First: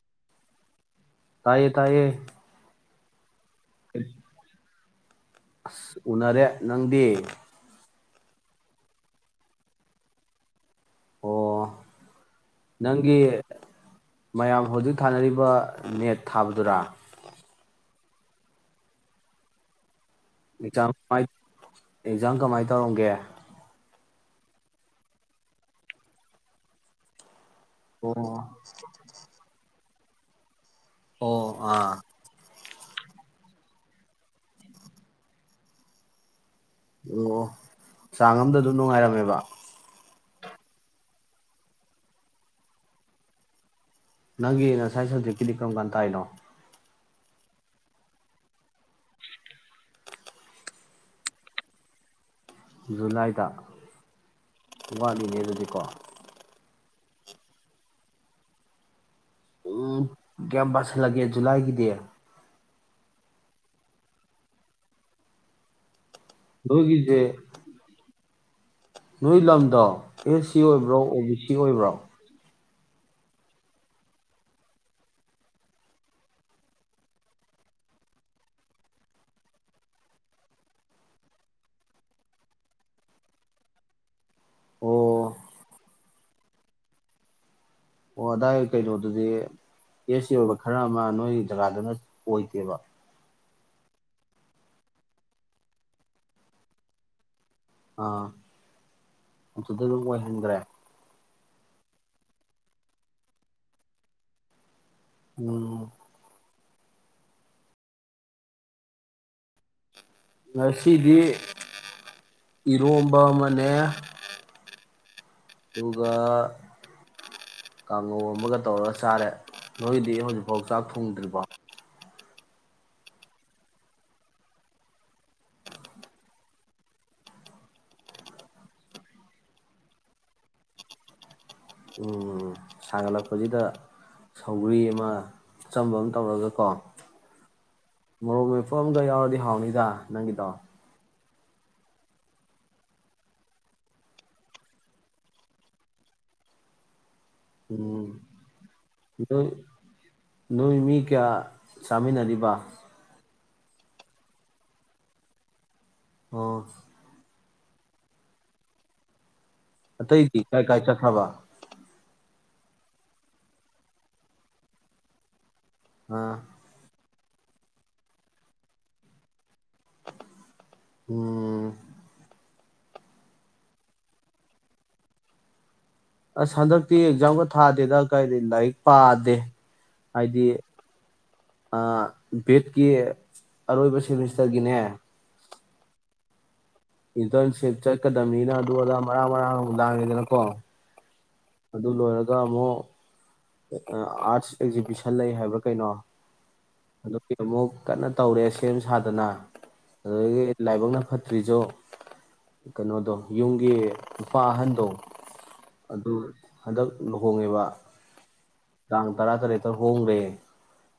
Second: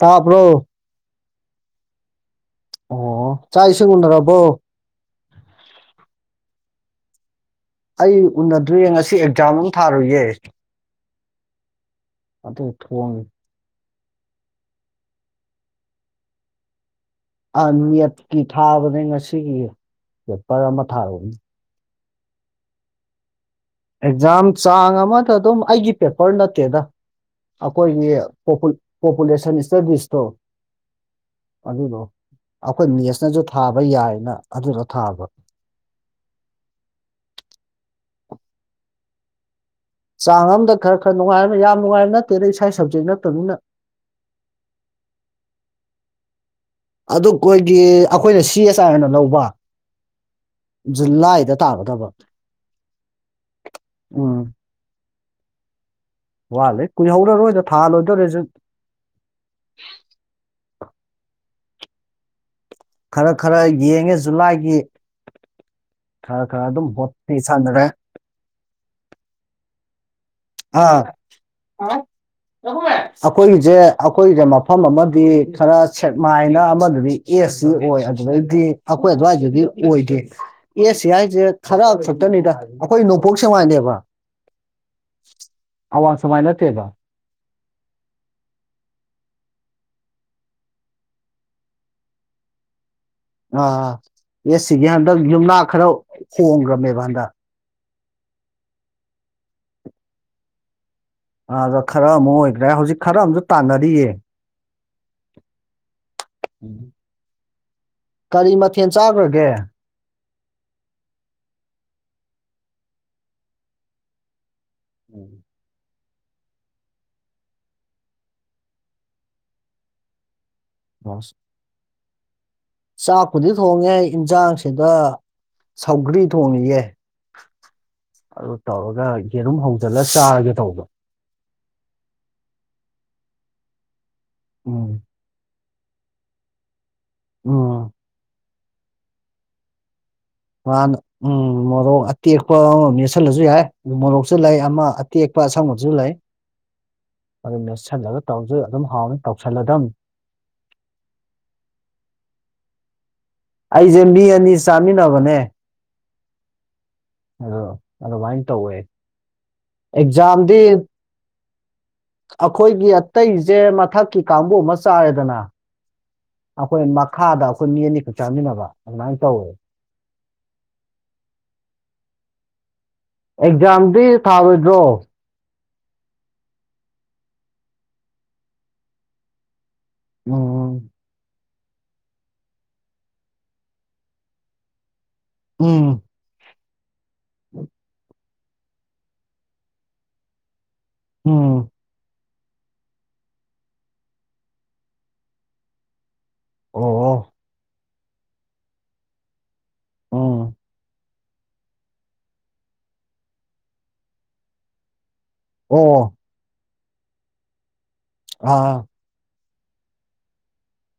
ꯇꯥꯕ꯭ꯔꯣ ꯇꯥꯌꯦ ꯇꯥꯌꯦ ꯑꯣ ꯆꯥꯛ ꯏꯁꯤꯡ ꯎꯅꯔꯕꯣ ꯑꯁ ꯎꯅꯔꯦ ꯅꯪꯗꯤ ꯑꯩ ꯎꯅꯗ꯭ꯔꯤꯌꯦ ꯉꯁꯤ ꯑꯦꯛꯖꯥꯝ ꯑꯃ ꯊꯥꯔꯨꯏꯌꯦ ꯑꯣ ꯅꯪꯒꯤ [unintelligible] ꯃꯌꯥꯝ ꯍꯧꯖꯤꯛ ꯊꯥꯅꯔꯤꯕ ꯅꯦꯠ ꯊꯥꯕꯗꯨꯔꯥ ꯑ ꯅꯦꯠꯀꯤ ꯊꯥꯕꯅꯦ ꯉꯁꯤꯒꯤ ꯄꯦꯄꯔ ꯑꯃ ꯑꯦꯛꯖꯥꯝ ꯀꯃꯥꯏ ꯊꯥꯔꯨꯕꯅꯦ ꯑꯦꯛꯖꯥꯝ ꯀꯃꯥꯏ ꯇꯧꯔꯝꯒꯦ ꯑꯦꯛꯖꯥꯝ ꯆꯥꯡ ꯑꯃꯗ ꯑꯗꯨꯝ ꯑꯩꯒꯤ ꯄꯦꯄꯔ ꯅꯠꯇꯦꯗ ꯑꯩꯈꯣꯏꯒꯤ ꯄꯣꯄꯨ ꯄꯣꯄꯨꯂꯦꯁꯟ ꯇꯥꯗꯤꯁꯇꯣ ꯑꯣ ꯑꯥ ꯑꯩꯈꯣꯏ ꯃꯦꯁꯅꯁꯨ ꯊꯥꯕ ꯌꯥꯏꯅ ꯑꯗꯨꯗ ꯊꯥꯕ ꯑꯣ ꯆꯥꯡ ꯑꯝꯗ ꯑꯗꯨ ꯅꯨꯡꯉꯥꯏꯔꯝꯃꯦꯕ ꯆꯥꯡ ꯑꯝꯗ ꯈꯔ ꯈꯔ ꯅꯨꯡꯉꯥꯏꯔꯝꯃꯦ ꯌꯥꯝ ꯅꯨꯡꯉꯥꯏꯕ ꯅꯠꯇꯦ ꯏꯁꯥꯏ ꯁꯕꯖꯦꯛ ꯅꯠꯇꯃꯤꯅ ꯅꯪꯒꯤ ꯅꯥꯁꯥꯏ ꯁꯕꯖꯦꯛꯀꯤꯗꯤ ꯀꯔꯝ ꯀꯥꯟ ꯇꯥꯏꯅꯣ ꯑꯗꯨ ꯑꯩꯈꯣꯏꯒꯤ ꯑꯩꯈꯣꯏꯅ ꯁꯤ ꯑꯦꯁ ꯑꯔꯅ ꯂꯧꯕ ꯖꯨꯂꯥꯏꯗ ꯇꯥꯒꯗꯕ ꯖꯨꯂꯥꯏꯗ ꯋꯥꯠꯂꯤ ꯅꯦ ꯑꯗꯨꯗꯤꯀꯣ ꯋꯥꯠꯂꯦ ꯀꯨꯏꯍꯧꯔꯔꯣꯏꯗ ꯊꯥ ꯂꯣꯏꯗꯧꯔꯦꯁꯨ ꯎꯝ ꯀꯌꯥꯝ ꯄꯥꯁꯜꯂꯒꯦ ꯖꯨꯂꯥꯏꯒꯤ ꯗꯤ ꯈꯔ ꯈꯔ ꯌꯦꯡꯉꯦ ꯖꯨꯂꯥꯏꯒꯤ ꯈꯔ ꯈꯔ ꯑꯗꯨꯝ ꯅꯣꯏꯒꯤꯁꯦ ꯍꯣꯠꯄꯤ ꯁꯥꯟꯅꯔꯦ ꯅꯣꯏ ꯂꯝꯗꯣ ꯑꯦꯁ ꯁꯤ ꯑꯣꯏꯕ꯭ꯔꯣ ꯑꯥ ꯑꯣ ꯕꯤ ꯁꯤ ꯑꯣꯏꯕ꯭ꯔꯣ ꯑꯩꯈꯣꯏꯒꯤꯁꯦ ꯑꯩꯈꯣꯏꯁꯦ ꯃꯐꯝ ꯑꯃꯗꯤ ꯈꯔ ꯁꯦꯛꯃꯥꯏꯅ ꯑꯃꯗꯗꯤ ꯑꯦꯁ ꯁꯤ ꯑꯣꯏ ꯑꯗꯨꯗꯒꯤꯗꯤ ꯑꯩꯈꯣꯏ ꯑꯗꯨꯋꯥꯏꯗꯗꯤ ꯑꯣꯏꯗꯦ ꯑꯦꯁ ꯁꯤ ꯍꯥꯏꯁꯦ ꯈꯔ ꯈꯛꯇꯅꯤꯗ ꯑꯩꯈꯣꯏ ꯅꯣꯡꯄꯣꯛ ꯁꯦꯡꯃꯥꯏꯅꯦꯕ ꯑꯣ ꯑꯋꯥꯡ ꯁꯦꯛꯃꯥꯏ ꯅꯠꯇꯦꯕ ꯑꯣ ꯑꯗꯥꯏ ꯀꯩꯅꯣꯗꯨꯗꯤ ꯑꯦꯁ ꯁꯤ ꯑꯣꯏꯕ ꯈꯔ ꯑꯃ ꯅꯣꯏꯒꯤ ꯖꯒꯥꯗꯅ ꯑꯣꯏꯗꯦꯕ ꯑꯥ ꯑꯦ ꯁꯤꯒꯤ ꯍꯟꯗꯛ ꯌꯨꯝꯅꯥꯛ ꯈꯔ ꯍꯣꯡꯈ꯭ꯔꯃꯦꯕ ꯍꯟꯗꯛ ꯑꯥ ꯑꯗꯨꯗ ꯑꯗꯨꯝ ꯑꯣꯏꯍꯟꯒꯔꯦ ꯑ ꯑꯗ ꯈꯔ ꯑꯃ ꯑꯣꯏꯒꯔꯦ ꯍꯧꯖꯤꯛ ꯈꯔ ꯑꯝꯁꯨ ꯇꯥꯟꯅꯔꯤꯌꯦ ꯎꯝ ꯀꯔꯤ ꯃꯊꯦꯜ ꯆꯥꯈ꯭ꯔꯒꯦ ꯉꯁꯤꯗꯤ ꯏꯔꯣꯝꯕ ꯑꯃꯅꯦ [inaudible] ꯑꯗꯨꯒ ꯀꯥꯡꯉꯧ ꯑꯃꯒ ꯇꯧꯔ ꯆꯥꯔꯦ ꯅꯣꯏꯗꯤ ꯍꯧꯖꯤꯛ ꯐꯧ ꯆꯥꯛ ꯊꯣꯡꯗ꯭ꯔꯤꯕꯣ ꯆꯥꯛꯄꯨꯗꯤ ꯊꯣꯡꯉꯦ ꯏꯟꯁꯥꯡꯁꯤꯗ ꯁꯧꯒ꯭ꯔꯤ ꯊꯣꯡꯉꯤꯌꯦꯦ ꯑꯗꯨ ꯇꯧꯔꯒ ꯌꯦꯔꯨꯝ ꯍꯧꯖꯤꯜꯂꯒ ꯆꯥꯔꯒꯦ ꯇꯧꯕ ꯎꯝ ꯁꯥꯒꯠꯂꯛꯄꯁꯤꯗ ꯁꯧꯒꯔꯤ ꯎꯝ ꯑꯃ ꯆꯝꯕ ꯑꯃ ꯇꯧꯔꯒ ꯀꯣ ꯎꯝ ꯐꯣꯝꯗꯣ ꯌꯥꯎꯔꯗꯤ ꯍꯥꯎꯅꯤꯗ ꯅꯪꯒꯤꯇꯥ ꯃꯥꯅ ꯎꯝ ꯃꯣꯔꯣꯛ ꯑꯇꯦꯛꯄ ꯑꯃꯝ ꯅꯦꯠꯁꯜꯂꯁꯨ ꯌꯥꯏ ꯃꯣꯔꯣꯛꯁꯨ ꯂꯩ ꯑꯃ ꯑꯇꯦꯛꯄ ꯑꯁꯪꯕꯗꯨꯁꯨ ꯂꯩ ꯑꯗꯨ ꯎꯝ ꯃꯦꯠꯁꯤꯜꯂꯒ ꯇꯧꯔꯁꯨ ꯑꯗꯨꯝ ꯍꯥꯎꯅꯤ ꯅꯣꯏ ꯇꯧꯁꯜꯂꯗꯝꯅꯤ ꯅꯣꯏ ꯃꯤ ꯀꯌꯥ ꯆꯥꯃꯤꯟꯅꯔꯤꯕ ꯑꯩꯁꯦ ꯃꯤ ꯑꯅꯤ ꯆꯥꯃꯤꯟꯅꯕꯅꯦ ꯑꯣ ꯑꯗꯨ ꯑꯗꯨꯃꯥꯏꯅ ꯇꯧꯋꯦ ꯑꯇꯩꯗꯤ ꯀꯥꯏ ꯀꯥꯏ ꯆꯠꯈ꯭ꯔꯕ ꯑꯈꯣꯏꯒꯤ ꯑꯇꯩꯁꯦ ꯃꯊꯛꯀꯤ ꯀꯥꯡꯕꯨ ꯑꯃ ꯆꯥꯔꯦꯗꯅ ꯑꯥ ꯑꯈꯣꯏ ꯃꯥ ꯥꯈꯥꯗ ꯑꯩꯈꯣꯏ ꯃꯤ ꯑꯅꯤꯈꯛ ꯆꯥꯃꯤꯟꯅꯕ ꯑꯗꯨꯃꯥꯏꯅ ꯇꯧꯋꯦ ꯎꯝ ꯑꯦꯛꯖꯥꯝꯗꯤ ꯊꯥꯔꯣꯏꯗ꯭ꯔꯣ ꯑꯁ ꯍꯟꯗꯛꯇꯤ ꯑꯦꯛꯖꯥꯝꯒ ꯊꯥꯗꯦꯗ ꯀꯔꯤ ꯂꯥꯏꯔꯤꯛ ꯄꯥꯗꯦ ꯎꯝ ꯚꯦꯠꯀꯤ ꯑꯔꯣꯏꯕ ꯁꯦꯃꯤꯁꯇꯔꯒꯤꯅꯦ ꯎꯝ ꯏꯗ ꯁꯦ ꯆ ꯅꯤꯅ ꯑꯗꯨ ꯑꯗꯥ ꯃꯔꯥꯡ ꯃꯔꯥꯡ ꯑꯃꯨ ꯂꯥꯡꯉꯦꯗꯅꯀꯣ ꯎꯝ ꯑꯗꯨ ꯑꯗꯨ ꯂꯣ ꯇꯥꯃꯣ ꯑꯥꯔꯠꯁ ꯑꯦꯛꯖꯤꯕꯤꯁꯟ ꯂꯩ ꯍꯥꯏꯕ꯭ꯔꯥ ꯀꯩꯅꯣ ꯍꯗꯣ ꯑꯣ ꯀꯔꯃꯣ ꯀꯟꯅ ꯇꯧꯔꯦ ꯁꯦꯝ ꯁꯥꯗꯅ ꯑꯗꯨꯗꯒꯤ ꯎꯝ ꯂꯥꯏꯕꯨꯡꯅ ꯐ ꯗ꯭ꯔꯤꯖꯨ ꯀꯩꯅꯣꯗꯣ ꯌꯨꯝꯒꯤ ꯅꯨꯨꯄꯥ ꯑꯍꯟꯗꯣ ꯑꯗꯨ ꯑꯣ ꯍꯟꯗꯛ ꯂꯨꯍꯣꯡꯉꯤꯕ ꯑꯥ ꯇꯥꯡ ꯇꯔꯥꯇꯔꯦꯠ ꯍꯣꯡꯒ꯭ꯔꯦ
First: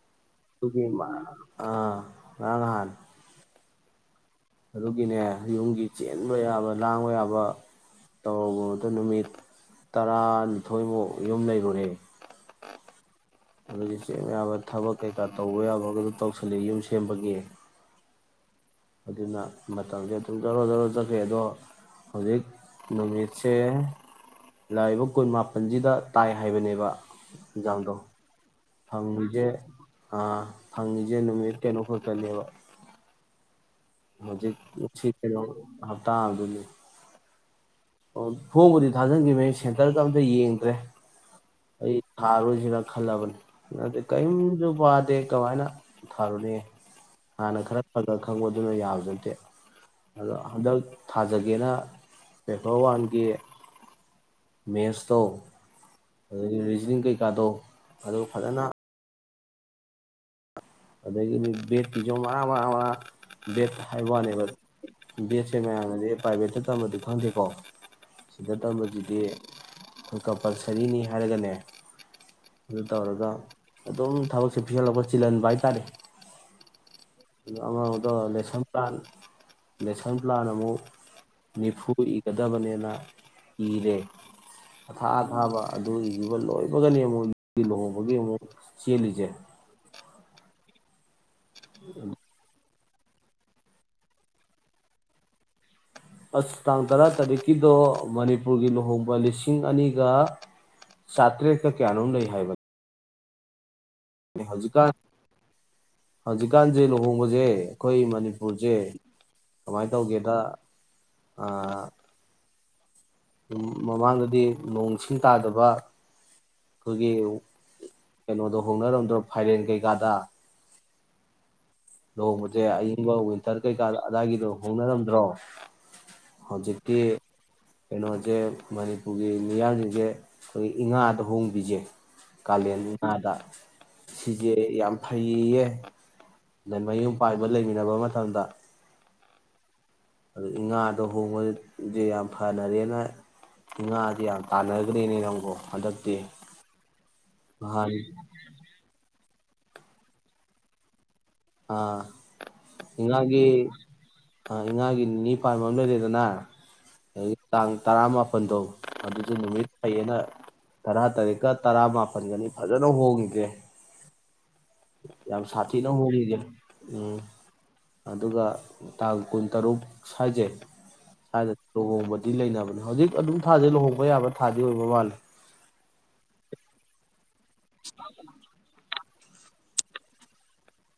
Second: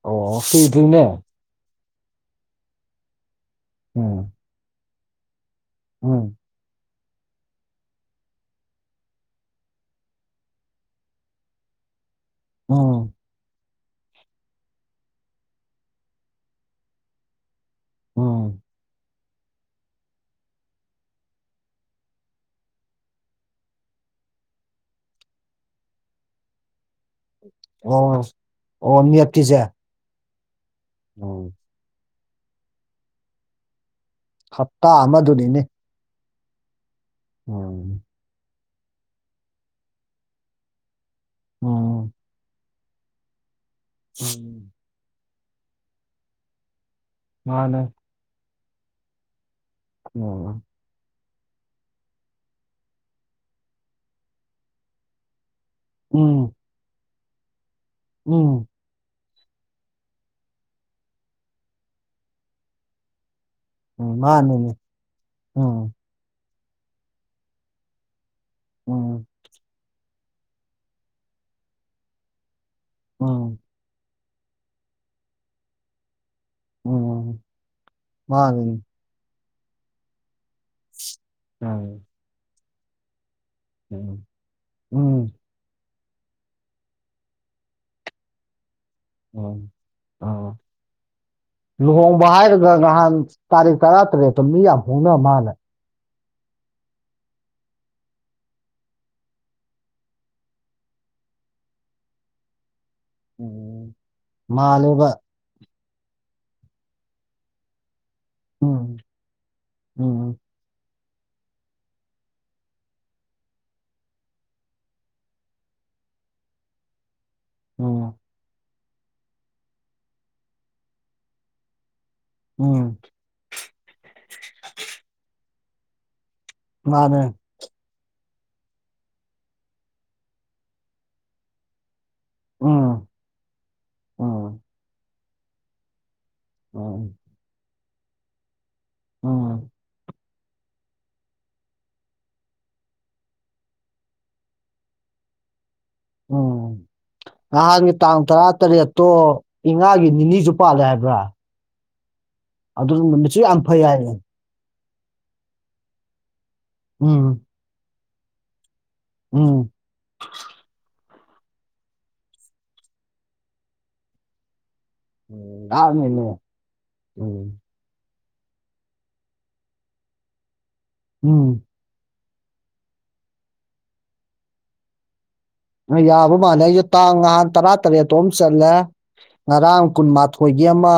ꯑꯣ ꯇꯒꯤ ꯀꯨꯏꯗ꯭ꯔꯤꯅꯦ ꯃꯥ ꯑ ꯉꯥꯔꯥꯡ - ꯉꯍꯥꯟ ꯎꯝ꯫ ꯑꯗꯨꯒꯤꯅꯦ ꯌꯨꯝꯒꯤ ꯆꯦꯟꯕ ꯎꯝ ꯌꯥꯕ ꯂꯥꯡꯕ ꯌꯥꯕ ꯇꯧꯔꯕ ꯅꯨꯃꯤꯠ ꯇꯔꯥꯅꯤꯊꯣꯏꯃꯨꯛ ꯌꯨꯝ ꯂꯩꯔꯨꯔꯦ ꯎꯝ꯫ ꯑꯗꯨꯗꯤ ꯆꯦꯡ ꯌꯥꯕ ꯊꯕꯛ ꯀꯩꯀꯥ ꯇꯧꯕ ꯌꯥꯕꯒ ꯑꯗꯨ ꯇꯧꯁꯜꯂꯤ ꯌꯨꯝ ꯁꯦꯝꯕꯒꯤ ꯑꯣ ꯑꯗꯨꯅ ꯃꯇꯝꯖꯦ ꯑꯗꯨꯝ ꯖꯣꯔꯣ - ꯖꯣꯔꯣ ꯆꯠꯈꯤ ꯑꯗꯣ ꯍꯧꯖꯤꯛ ꯅꯨꯃꯤꯠꯁꯦ ꯂꯥꯛꯏꯕ ꯀꯨꯟ ꯃꯥꯄꯜꯁꯤꯗ ꯇꯥꯏ ꯍꯥꯏꯕꯅꯦꯕ ꯑꯣ ꯑꯣ ꯅꯦꯠꯀꯤꯁꯦ [unintelligible] ꯑꯥ ꯐꯪꯉꯤꯖꯦ ꯎꯝ ꯅꯨꯃꯤꯠ ꯀꯩꯅꯣ ꯈꯛ [unintelligible] ꯍꯧꯖꯤꯛ ꯍꯞꯇꯥ ꯁꯤ ꯑꯃꯗꯨꯅꯤꯅꯦ ꯍꯞꯇꯥ [unintelligible] ꯎꯝ꯫ ꯑꯣ ꯐꯣꯝꯕꯨꯗꯤ ꯊꯥꯖꯤꯟꯈꯤꯕꯅꯦ ꯁꯦꯟꯇꯔꯗ ꯑꯝꯇ ꯌꯦꯡꯗ꯭ꯔꯦ꯫ ꯑꯩ ꯎꯝ ꯊꯥꯔ ꯔꯣꯏꯖꯤꯔꯥ ꯈꯜꯂꯕꯅꯦ ꯍꯟꯗꯛꯇꯤ ꯀꯩꯝꯖꯨ ꯎꯝ ꯄꯥꯗꯦ ꯀꯃꯥꯏꯅ ꯊꯥꯔꯨꯅꯤ? ꯍꯥꯟꯅ ꯈꯔ ꯃꯥꯅꯦ ꯐꯖ ꯈꯪꯕ ꯑꯗꯨꯅ ꯌꯥꯕꯗꯤ ꯅꯠꯇꯦ ꯑꯗ ꯎꯝ ꯍꯟꯗꯛ ꯊꯥꯖꯒꯦꯅ ꯄꯦꯄꯔ ꯋꯥꯟꯒꯤ ꯃꯦꯠꯁꯇꯣ ꯑꯗ ꯎꯝ ꯒꯤ ꯔꯤꯖꯅꯤꯡ ꯀꯩ ꯀꯥꯗꯣ ꯑꯗꯨ ꯐꯖꯅ ꯎꯝ ꯑꯗꯒꯤꯗꯤ ꯕꯦꯠꯀꯤꯖꯨ ꯃꯔꯥꯡ ꯃꯔꯥꯡ ꯃꯔꯥꯡ ꯕꯦꯗ ꯍꯥꯏꯕ ꯎꯝ ꯋꯥꯅꯦꯕ ꯃꯥꯅꯤꯅꯦ ꯕꯦꯠꯁꯦ ꯎꯝ ꯃꯌꯥꯝꯅꯗꯤ ꯄ꯭ꯔꯥꯏꯚꯦꯠꯇ [unintelligible] ꯈꯪꯗꯦꯀꯣ ꯁꯤꯗ ꯇꯝꯕꯁꯤꯗꯤ ꯎꯝ ꯑꯩꯈꯣꯏ ꯀꯝꯄꯜꯁꯔꯤꯅꯤ ꯍꯥꯏꯔꯒꯅꯦ ꯑꯗꯨ ꯇꯧꯔꯒ ꯎꯝ ꯑꯗꯨꯝ ꯊꯕꯛꯁꯤ ꯄꯤꯍꯜꯂꯛꯄ ꯆꯤꯜꯍꯟꯕ [unintelligible] ꯎꯝ ꯑꯉꯥꯡꯗ ꯂꯦꯁꯟ ꯃꯥꯅꯤꯅꯦ ꯄꯥꯟ ꯂꯦꯁꯟ ꯄ꯭ꯂꯥꯅ ꯃꯨꯛ ꯅꯤꯐꯨ ꯎꯝ ꯏꯒꯗꯕꯅꯦꯅ ꯅ ꯏꯤꯔꯦ ꯎꯝ ꯑꯊꯥ ꯎꯝ ꯑꯊꯥꯕ ꯑꯗꯨ ꯏꯕꯥ ꯂꯣꯏꯕꯒꯅꯤ ꯑꯃꯨꯛ ꯂꯨꯍꯣꯡꯕꯒꯤ ꯑꯃꯨꯛ ꯆꯦꯜꯂꯤꯖꯦ ꯑ ꯂꯨꯍꯣꯡꯕ ꯍꯥꯏꯔ ꯂ ꯅꯍꯥꯟ ꯇꯥꯛ ꯇꯔꯥ ꯇꯔꯨꯛꯇ ꯃꯤ ꯌꯥꯝ ꯍꯣꯡꯅ ꯃꯥꯜꯂꯦ ꯑꯁ ꯇꯥꯡ ꯇꯔꯥꯇꯔꯦꯠꯀꯤꯗꯣ ꯃꯅꯤꯄꯨꯔꯒꯤ ꯂꯨꯍꯣꯡꯕ ꯂꯤꯁꯤꯡ ꯑꯅꯤꯒ ꯆꯥꯇ꯭ꯔꯦꯠꯀ ꯀꯌꯥꯅꯣꯝ ꯂꯩ ꯍꯥꯏꯕ ꯎꯝ ꯃꯥꯜꯂꯦꯕ ꯍꯧꯖꯤꯛꯀꯥꯟꯁꯦ ꯂꯨꯍꯣꯡꯕꯁꯦ ꯑꯩꯈꯣꯏ ꯃꯅꯤꯞ ꯃꯅꯤꯄꯨꯔꯁꯦ ꯎꯝ ꯀꯃꯥꯏꯅ ꯇꯧꯒꯦꯗ ꯎꯝ ꯑꯥ ꯃꯃꯥꯡꯗꯗꯤ ꯅꯣꯡ ꯁꯤꯡ ꯇꯥꯗꯕ ꯑꯩꯈꯣꯏꯒꯤ ꯑꯣ ꯀꯩꯅꯣꯗꯣ ꯍꯣꯡꯅꯔꯝꯗ꯭ꯔꯣ ꯐꯥꯏꯔꯦꯟ ꯀꯩꯀꯥꯗ ꯂꯨꯍꯣꯡꯕꯁꯦ ꯎꯝ ꯑꯏꯤꯡꯕ ꯋꯤꯟꯇꯔ ꯀꯩꯀꯥꯗ ꯑꯗꯥꯏꯒꯤꯗꯣ ꯍꯣꯡꯅꯔꯝꯗ꯭ꯔꯣ ꯍꯧꯖꯤꯛꯇꯤ ꯃꯥꯅꯦ ꯀꯩꯅꯣ ꯖꯦ ꯃꯅꯤꯄꯨꯔꯒꯤ ꯃꯤꯌꯥꯝꯁꯤꯡꯁꯦ ꯑꯩꯈꯣꯏꯒꯤ ꯏꯉꯥꯗ ꯍꯣꯡꯕꯤꯖꯦ ꯀꯥꯂꯦꯟ ꯎꯝ ꯏꯉꯥꯗ ꯁꯤꯁꯦ ꯎꯝ ꯌꯥꯝ ꯐꯩ ꯐꯩꯌꯦꯌꯦ ꯗꯦꯟ ꯃꯌꯨꯝ ꯎꯝ ꯄꯥꯏꯕ ꯂꯩꯃꯤꯟꯅꯕ ꯑꯃ ꯊꯪꯗ ꯎꯝ ꯑꯗꯨꯏ ꯏꯉꯥꯗ ꯍꯣꯡꯕꯗꯤ ꯌꯥꯝ ꯐꯅꯔꯦꯅ ꯏꯉꯥꯁꯦ ꯌꯥꯝ ꯇꯥꯟꯅꯒꯔ꯭ꯦꯅꯦ ꯅꯪꯕꯨ ꯎꯝ ꯅꯍꯥꯟ ꯅꯍꯥꯟꯒꯤ ꯇꯥꯡ ꯇꯔꯥꯇꯔꯦꯠꯇꯣ ꯏꯉꯥꯒꯤ ꯅꯤꯅꯤꯁꯨ ꯄꯥꯜꯂꯦ ꯍꯥꯏꯕ꯭ꯔꯥ ꯑꯥ ꯑꯗꯨ ꯅꯨꯃꯤꯠꯁꯨ ꯌꯥꯝ ꯏꯉꯥꯒꯤ ꯐꯩ ꯍꯥꯏꯕꯅꯦ ꯏꯉꯥꯒꯤ ꯅꯤꯅꯤ ꯄꯥꯟꯕ ꯑꯃ ꯂꯩꯔꯦꯗꯅ ꯑꯗꯩ ꯎꯝ ꯇꯥꯡ ꯇꯔꯥꯃꯥꯄꯟꯗꯣ ꯑꯗꯨꯁꯨ ꯅꯨꯃꯤꯠ ꯎꯝ ꯐꯩꯌꯦꯅ ꯇꯔꯥ ꯇꯥꯔꯦꯠꯀ ꯇꯔꯥꯃꯥꯄꯟꯒꯅꯤ ꯐꯖꯅ ꯍꯣꯡꯉꯦꯖꯦ ꯎꯝ ꯍꯣꯡꯉꯤꯁꯦ [unintelligible] ꯎꯝ ꯑꯗꯨꯒ ꯇꯥꯡ ꯀꯨꯟꯇꯔꯨꯛ ꯁ꯭ꯋꯥꯖꯩ ꯁꯋꯥꯏꯗ ꯎꯝ ꯂꯨꯍꯣꯡꯕ ꯂꯩꯅꯕꯅꯦ ꯍꯧꯖꯤꯛ ꯑꯗꯨꯝ ꯊꯥꯁꯦ ꯂꯨꯍꯣꯡꯕ ꯌꯥꯕ ꯊꯥꯗꯤ ꯑꯣꯏꯕ ꯃꯥꯂꯦ ꯑ ꯌꯥꯕ ꯃꯥꯜꯂꯦ ꯑꯩꯖꯨ ꯉꯥꯍꯥꯟ ꯇꯔꯥ ꯇꯔꯦꯠ ꯇꯣꯝ ꯆꯠꯂꯦ ꯉꯔꯥꯡ ꯀꯨꯟꯃꯥꯊꯣꯏꯒꯤ ꯑꯃ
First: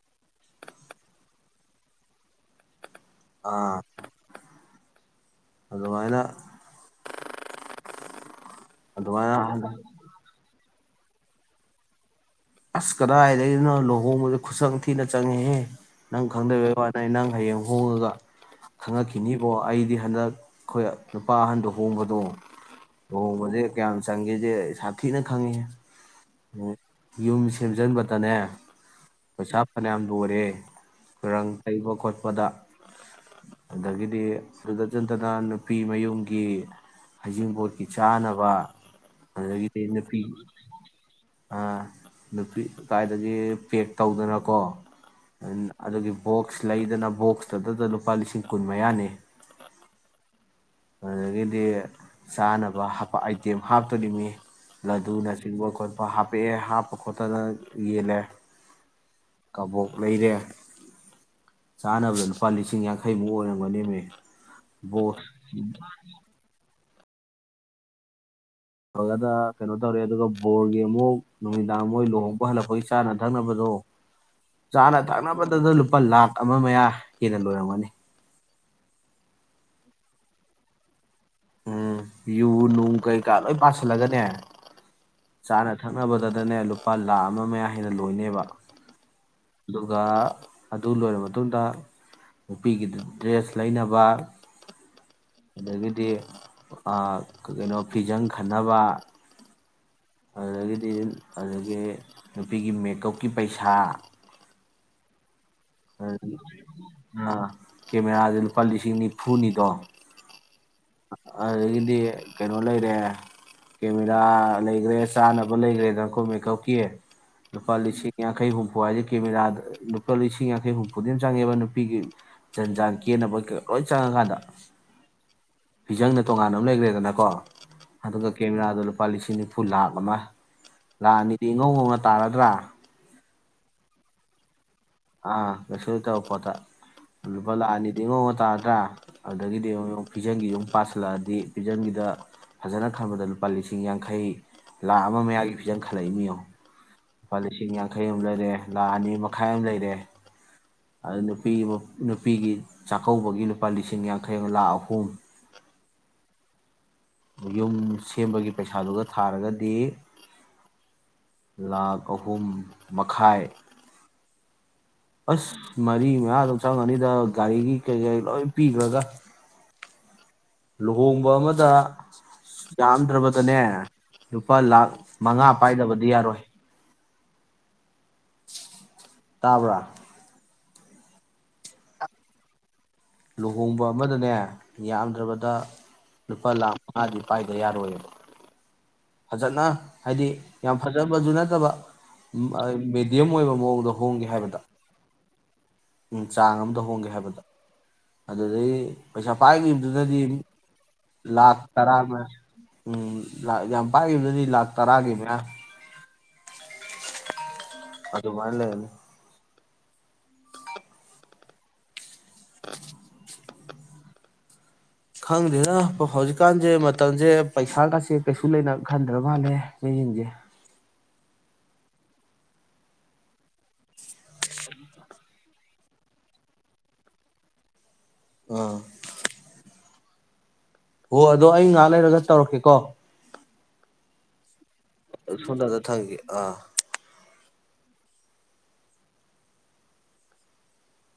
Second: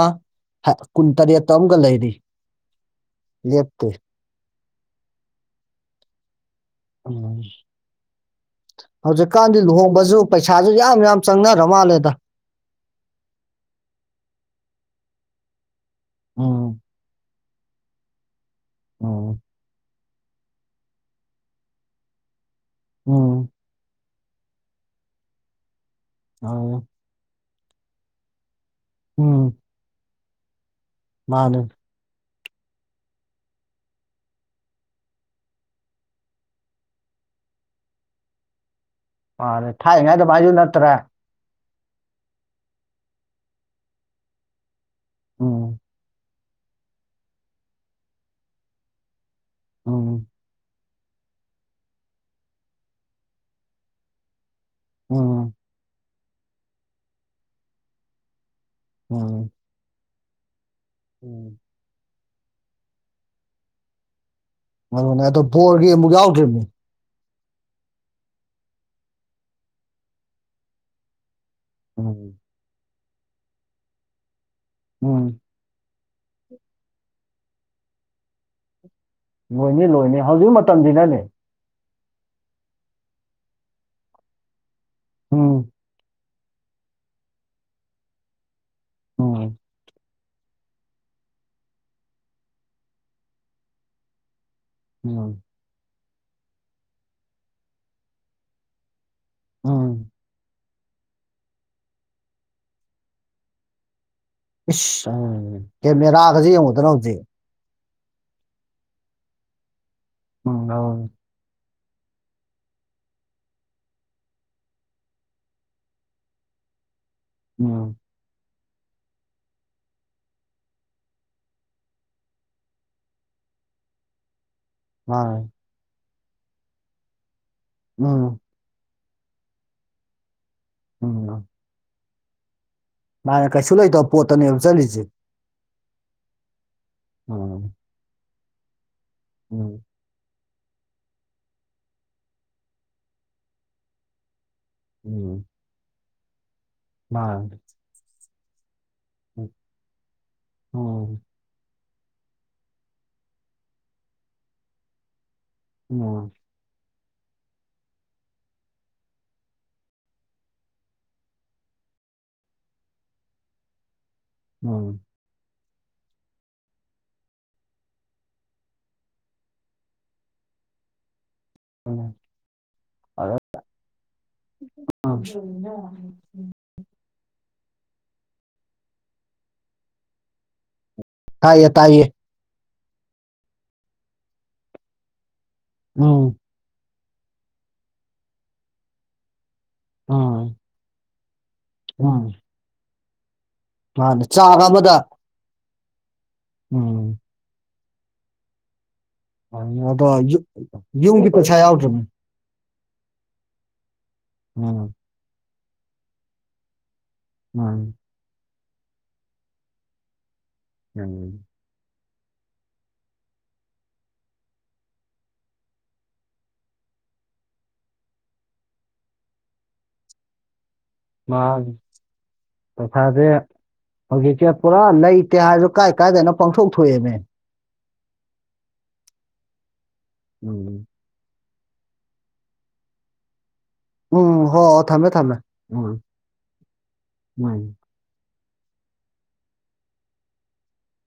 ꯀꯨꯟꯇꯔꯦꯠꯇ ꯑꯃꯒ ꯂꯩꯔꯤ ꯑꯥ ꯂꯦꯞꯇꯦ ꯑꯗꯨꯃꯥꯏꯅ ꯎꯝ ꯍꯧꯖꯤꯛꯀꯥꯟꯗꯤ ꯑꯗꯨꯃꯥꯏꯅ ꯂꯨꯍꯣꯡꯕꯁꯨ ꯄꯩꯁꯥ ꯄꯩꯁꯥꯁꯨ ꯌꯥꯝ ꯌꯥꯝ ꯆꯪꯅꯔ ꯃꯥꯜꯂꯦꯗ ꯑꯁ ꯀꯗꯥꯏꯗꯒꯤꯅꯣ ꯂꯨꯍꯣꯡꯕꯗ ꯈꯨꯆꯪ ꯊꯤꯅ ꯆꯪꯉꯦꯍꯦ ꯅꯪ ꯈꯪꯗꯕ ꯎꯝ ꯋꯥ ꯅꯦ ꯅꯪ ꯍꯌꯦꯡ ꯍꯣꯡꯉꯒ ꯎꯝ ꯈꯪꯉꯛꯈꯤꯅꯤꯕꯣ ꯑꯩꯗꯤ ꯍꯟꯗꯛ ꯑꯩꯈꯣꯏ ꯅꯨꯄꯥ ꯑꯍꯟꯗꯣ ꯍꯣꯡꯕꯗꯣ ꯎꯝ ꯂꯣꯍꯣꯡꯕꯥꯖꯦ ꯀꯌꯥꯝ ꯆꯪꯒꯦꯁꯦ ꯁꯥꯊꯤꯅ ꯈꯪꯉꯦꯍꯦ ꯑꯎ ꯌꯨꯝ ꯁꯦꯝꯖꯤꯟꯕꯗꯅꯦ ꯎꯝ ꯄꯩꯁꯥ ꯐꯅꯌꯥꯝ ꯂꯣꯏꯔꯦ ꯔꯪ ꯃꯥꯅꯦ ꯇꯩꯕ ꯀꯣꯠ ꯄꯗ ꯑꯗꯒꯤꯗꯤ ꯑꯗꯨꯗ ꯅꯠꯇꯅ ꯅꯨꯄꯤ ꯃꯌꯨꯝꯒꯤ ꯍꯩꯖꯤꯡꯕꯣꯠꯀꯤ ꯆꯥꯅꯕ ꯃꯅꯦ ꯊꯥꯏꯅꯥꯉꯩ ꯗꯨꯃꯥꯏꯖꯨ ꯅꯠꯇ꯭ꯔ ꯑꯥ ꯅꯨꯄꯤ ꯀꯏꯗꯒꯤ ꯄꯦꯛ ꯇꯧꯗꯅꯀꯣ ꯎꯝ ꯑꯗꯨꯒꯤ ꯕꯣꯛꯁ ꯂꯩꯗꯅ ꯕꯣꯛꯁꯇꯗꯗ ꯂꯨꯄꯥ ꯂꯤꯁꯤꯡ ꯀꯨꯟ ꯃꯌꯥꯅꯤ ꯎꯝ ꯑꯗꯨꯗꯒꯤꯗꯤ ꯆꯥꯅꯕ ꯍꯞꯄꯥ ꯑꯥꯏꯇꯦꯝ ꯍꯥꯞꯇꯣꯔꯤꯃꯤ ꯎꯝ ꯂꯗꯨꯅꯆꯤꯡꯕ ꯈꯣꯠꯄ ꯍꯥꯞ ꯄꯦꯛꯑꯦ ꯍꯥꯞꯄ ꯈꯣꯠꯇꯅ ꯌꯦꯜꯂꯦ ꯎꯝ ꯀꯕꯣꯛ ꯂꯩꯔꯦ ꯎꯝ ꯁꯅꯕ ꯂꯨꯄꯥ ꯂꯤꯁꯤꯡ ꯌꯥꯡꯈꯩꯃꯨꯛ ꯑꯣꯏꯔꯝꯒꯅꯤꯅꯦ ꯕꫭꯏ ꯍꯣꯔꯒꯤ ꯑꯃꯨꯛ ꯌꯥꯎꯗ꯭ꯔꯤꯕꯅꯦ ꯇꯧꯔꯒꯗ ꯀꯩꯅꯣ ꯇꯧꯔꯦ ꯑꯗꯨꯒ ꯕꯣꯔꯒꯤ ꯑꯃꯨꯛ ꯅꯨꯃꯤꯗꯡ ꯃꫭꯏ ꯎꯝ ꯂꯨꯍꫭꯡꯕ ꯍꯜꯂꯛꯄꯒꯤ ꯆꯥꯅ ꯊꯛꯅꯕꯗꯣ ꯆꯥꯅ ꯎꯝ ꯊꯥꯡꯅꯥ ꯅꯥꯕꯗꯂꯨ ꯂꯨꯄꯥ ꯂꯥꯥꯛ ꯑꯃ ꯃꯌꯥ ꯍꯦꯟꯅ ꯂꯣꯏꯔꯝꯒꯅꯤ ꯂꯣꯏꯅꯤ ꯂꯣꯏꯅꯤ ꯍꯧꯖꯤꯛ ꯃꯇꯝꯁꯤꯅꯅꯦ ꯎꯝ ꯌꯨ ꯅꯨꯡ ꯀꯩꯀꯥ ꯂꯣꯏ ꯄꯥꯁꯤꯜꯂꯒꯅꯦ ꯎꯝ ꯆꯥꯅ ꯊꯃꯦꯕꯥ ꯗꯅꯦ ꯂꯨꯄꯥ ꯂꯥꯈ ꯑꯃ ꯃꯌꯥ ꯍꯦꯟꯅ ꯂꯣꯏꯅꯦꯕ ꯎꯝ ꯑꯗꯨꯒ ꯑꯗꯨ ꯂꯣꯏꯔꯕ ꯃꯇꯨꯡꯗ ꯅꯨꯄꯤꯒꯤ ꯗ꯭ꯔꯦꯁ ꯂꯩꯅꯕ ꯎꯝ ꯑꯗꯗꯒꯤꯗꯤ ꯀꯩꯅꯣ ꯐꯤꯖꯪ ꯈꯟꯅꯕ ꯎꯝ ꯑꯗꯨꯗꯒꯤꯗꯤ ꯑꯗꯨꯗꯒꯤ ꯅꯨꯄꯤꯒꯤ ꯃꯦꯀꯞꯀꯤ ꯄꯩꯁꯥ ꯏꯁ [unintelligible] ꯀꯦꯃꯦꯔꯥꯒꯁꯦ ꯌꯦꯡꯉꯨꯗꯅ ꯍꯧꯖꯤꯛ ꯑꯥ ꯀꯦꯃꯦꯔꯥꯥꯁꯦ ꯂꯨꯄꯥ ꯂꯤꯁꯤꯡ ꯅꯤꯐꯨꯅꯤꯗꯣ ꯎꯝ ꯎꯝ ꯑꯗꯥꯒꯤ ꯗꯤ ꯀꯩꯅꯣ ꯂꯩꯔꯦ ꯀꯦꯃꯦꯔꯥ ꯂꯩꯈ꯭ꯔꯦ ꯆꯥꯅꯕ ꯂꯩꯈ꯭ꯔꯦꯗ ꯑꯩꯈꯣꯏ ꯃꯦ ꯀꯞꯀꯤꯌꯦ ꯔꯨꯄꯥ ꯎꯝ ꯂꯤꯁꯤ ꯀꯌꯥ ꯀꯩ ꯍꯨꯝ ꯐꯕꯥꯏꯁꯦ ꯀꯦꯃꯦꯔꯥꯗ ꯂꯨꯄꯥ ꯂꯤꯁꯤꯡ ꯌꯥꯡꯈꯩ ꯍꯨꯝꯐꯨꯗꯤꯝ ꯆꯪꯉꯦꯕ ꯅꯨꯄꯤꯒꯤ ꯆꯟꯖꯥꯟ ꯀꯦꯟꯅꯕ ꯂꯣꯏ ꯆꯪꯉꯀꯥꯟꯗ [unintelligible] ꯐꯖꯪꯅ ꯇꯣꯉꯥꯟꯅ ꯑꯃ ꯂꯩꯈ꯭ꯔꯦꯗꯅꯀꯣ ꯑꯗꯨꯒ ꯎꯝ ꯀꯦꯃꯦꯔꯗꯥ ꯂꯨꯄꯥ ꯂꯤꯁꯤꯡ ꯂꯛ ꯑꯅꯤꯗꯤ ꯇꯥꯔꯗ꯭ꯔꯥ ꯃꯥ ꯀꯩꯁꯨ ꯂꯣꯏ ꯇ ꯄꯣꯠꯇꯅꯦ ꯆꯠꯂꯤꯁ ꯑ ꯀꯩꯁꯨ ꯂꯩꯇꯕ ꯄꫭꯠꯇ ꯂꯨꯄꯥ ꯂꯥꯛ ꯎꯝ ꯑꯅꯤꯗꯤ ꯇꯥꯗꯥ ꯑꯗꯒꯤꯗꯤ ꯎꯝ ꯑꯃꯛ ꯐꯤꯖꯟꯒꯤ ꯑꯗꯨꯨꯝ ꯄꯥꯁꯤꯜꯂꯛꯑꯗꯤ ꯄꯤꯖꯝꯕꯤꯗ ꯐꯖꯅ ꯈꯟꯕꯗ ꯂꯨꯄꯥ ꯂꯤꯁꯤꯡ ꯌꯥꯡꯈꯩ ꯂꯥ ꯑꯃ ꯃꯌꯥꯌꯥꯝꯒꯤꯖꯟ ꯈ ꯈ ꯂꯩꯅꯤ ꯑ ꯐꯂꯤꯁꯤ ꯌꯥꯈꯩ ꯑꯗꯨꯝꯖꯔꯦ ꯂꯥ ꯑꯅꯤ ꯃꯈꯥꯏ ꯑꯃ ꯂꯩꯔꯦ ꯑꯗꯨ ꯅꯨꯄꯤ ꯑꯃ ꯅꯨꯄꯤꯒꯤ ꯆꯥꯛꯀꯧꯕꯒꯤ ꯂꯨꯄꯥ ꯂꯤꯁꯤꯡ ꯌꯥꯡꯈꯩꯒ ꯂꯥꯈ ꯑꯍꯨꯝ ꯎꯝ ꯌꯨꯝ ꯁꯦꯝꯕꯒꯤ ꯄꯩꯁꯥꯗꯨꯒ ꯊꯥꯔꯒꯗꯤ ꯂꯥꯈ ꯑꯍꯨꯝ ꯃꯈꯥꯏ ꯎꯝ ꯑꯁ ꯃꯔꯤ ꯃꯉꯥꯗꯣ ꯆꯪꯉꯅꯤꯗ ꯒꯥꯔꯤꯒꯤ ꯀꯩ ꯀꯩ ꯂꯣꯏ ꯄꯤꯈ꯭ꯔꯒ ꯂꯨꯍꯣꯡꯕ ꯑꯃ ꯑꯗꯨꯗ ꯌꯥꯝꯗ꯭ꯔꯕꯗꯅꯦ ꯂꯨꯄꯥ ꯂꯥꯛꯈ ꯃꯉꯥ ꯄꯥꯏꯗꯕꯗꯤ ꯌꯥꯔꯣꯏ ꯇꯥꯕ꯭ꯔꯥ ꯊꯥꯌꯦ ꯇꯏꯌꯦ ꯂꯨꯍꯣꯡꯕ ꯑꯃꯗꯅꯦ ꯌꯥꯝꯗ꯭ꯔꯕ ꯗ ꯂꯨꯄꯥ ꯂꯥꯈ ꯃꯥꯗꯤ ꯄꯥꯏꯗ ꯌꯥꯔꯣꯏꯌꯦꯕ ꯐꯖꯅ ꯍꯥꯏꯗꯤ ꯌꯥꯝ ꯐꯖꯕ ꯖꯨꯅ [unintelligible] ꯑꯣꯏꯕ ꯃꯑꯣꯡꯗ ꯍꯣꯡꯒꯦ ꯃꯥꯅꯦ ꯍꯥꯏꯕꯗ ꯆꯥꯛ ꯑꯃꯗ ꯎꯝ ꯆꯥꯡ ꯑꯃꯝꯗ ꯍꯣꯡꯒꯦ ꯍꯥꯏꯕꯗ ꯑꯗꯨꯗꯤ ꯑꯗ ꯌ ꯌꯨꯕꯤꯀꯁ ꯂꯥꯛ ꯇꯔꯥ ꯑꯥꯎꯇꯔꯃ ꯎꯝ ꯌꯥꯝ ꯄꯥꯏꯕꯗꯨꯗꯤ ꯂꯥꯛ ꯇꯔꯥꯒꯤꯅꯦ ꯑꯗꯨ ꯑꯗꯨ ꯃꯥꯥꯏ ꯂꯩ ꯍ ꯎꯝ ꯑ ꯈꯪꯗꯦꯅ ꯍꯧꯖꯤꯛꯀꯥꯟꯁꯦ ꯃꯇꯝꯁꯦ ꯄꯩꯁꯥꯒꯁꯦ ꯀꯩꯁꯨ ꯂꯩꯅ ꯈꯟꯗ꯭ꯔ ꯃꯥꯜꯂꯦ ꯃꯌꯦꯡꯁꯦ ꯃꯥ ꯄꯩꯁꯥꯁꯦ ꯍꯧꯖꯤꯛꯁꯦ ꯄꯨꯔꯥ ꯂꯩꯇꯦ ꯍꯥꯏꯔꯁꯨ ꯀꯥꯏ ꯀꯥꯏꯗꯅꯣ ꯄꯥꯡꯊꯣꯛ ꯊꯣꯛꯑꯦꯅꯦ ꯑ ꯎꯝꯝ ꯑꯣ ꯑꯗꯣ ꯑꯩ ꯉꯥꯏꯍꯥꯛ ꯂꯩꯔꯒ ꯇꯧꯔꯛꯀꯦꯀꯣ꯫ ꯎꯝ ꯍꯣꯏ ꯍꯣꯏ ꯊꯝꯃꯦ ꯊꯝꯃꯦ ꯁꯣꯝꯗꯗ ꯎꯝ꯫ ꯊꯝꯒꯦ ꯑꯥ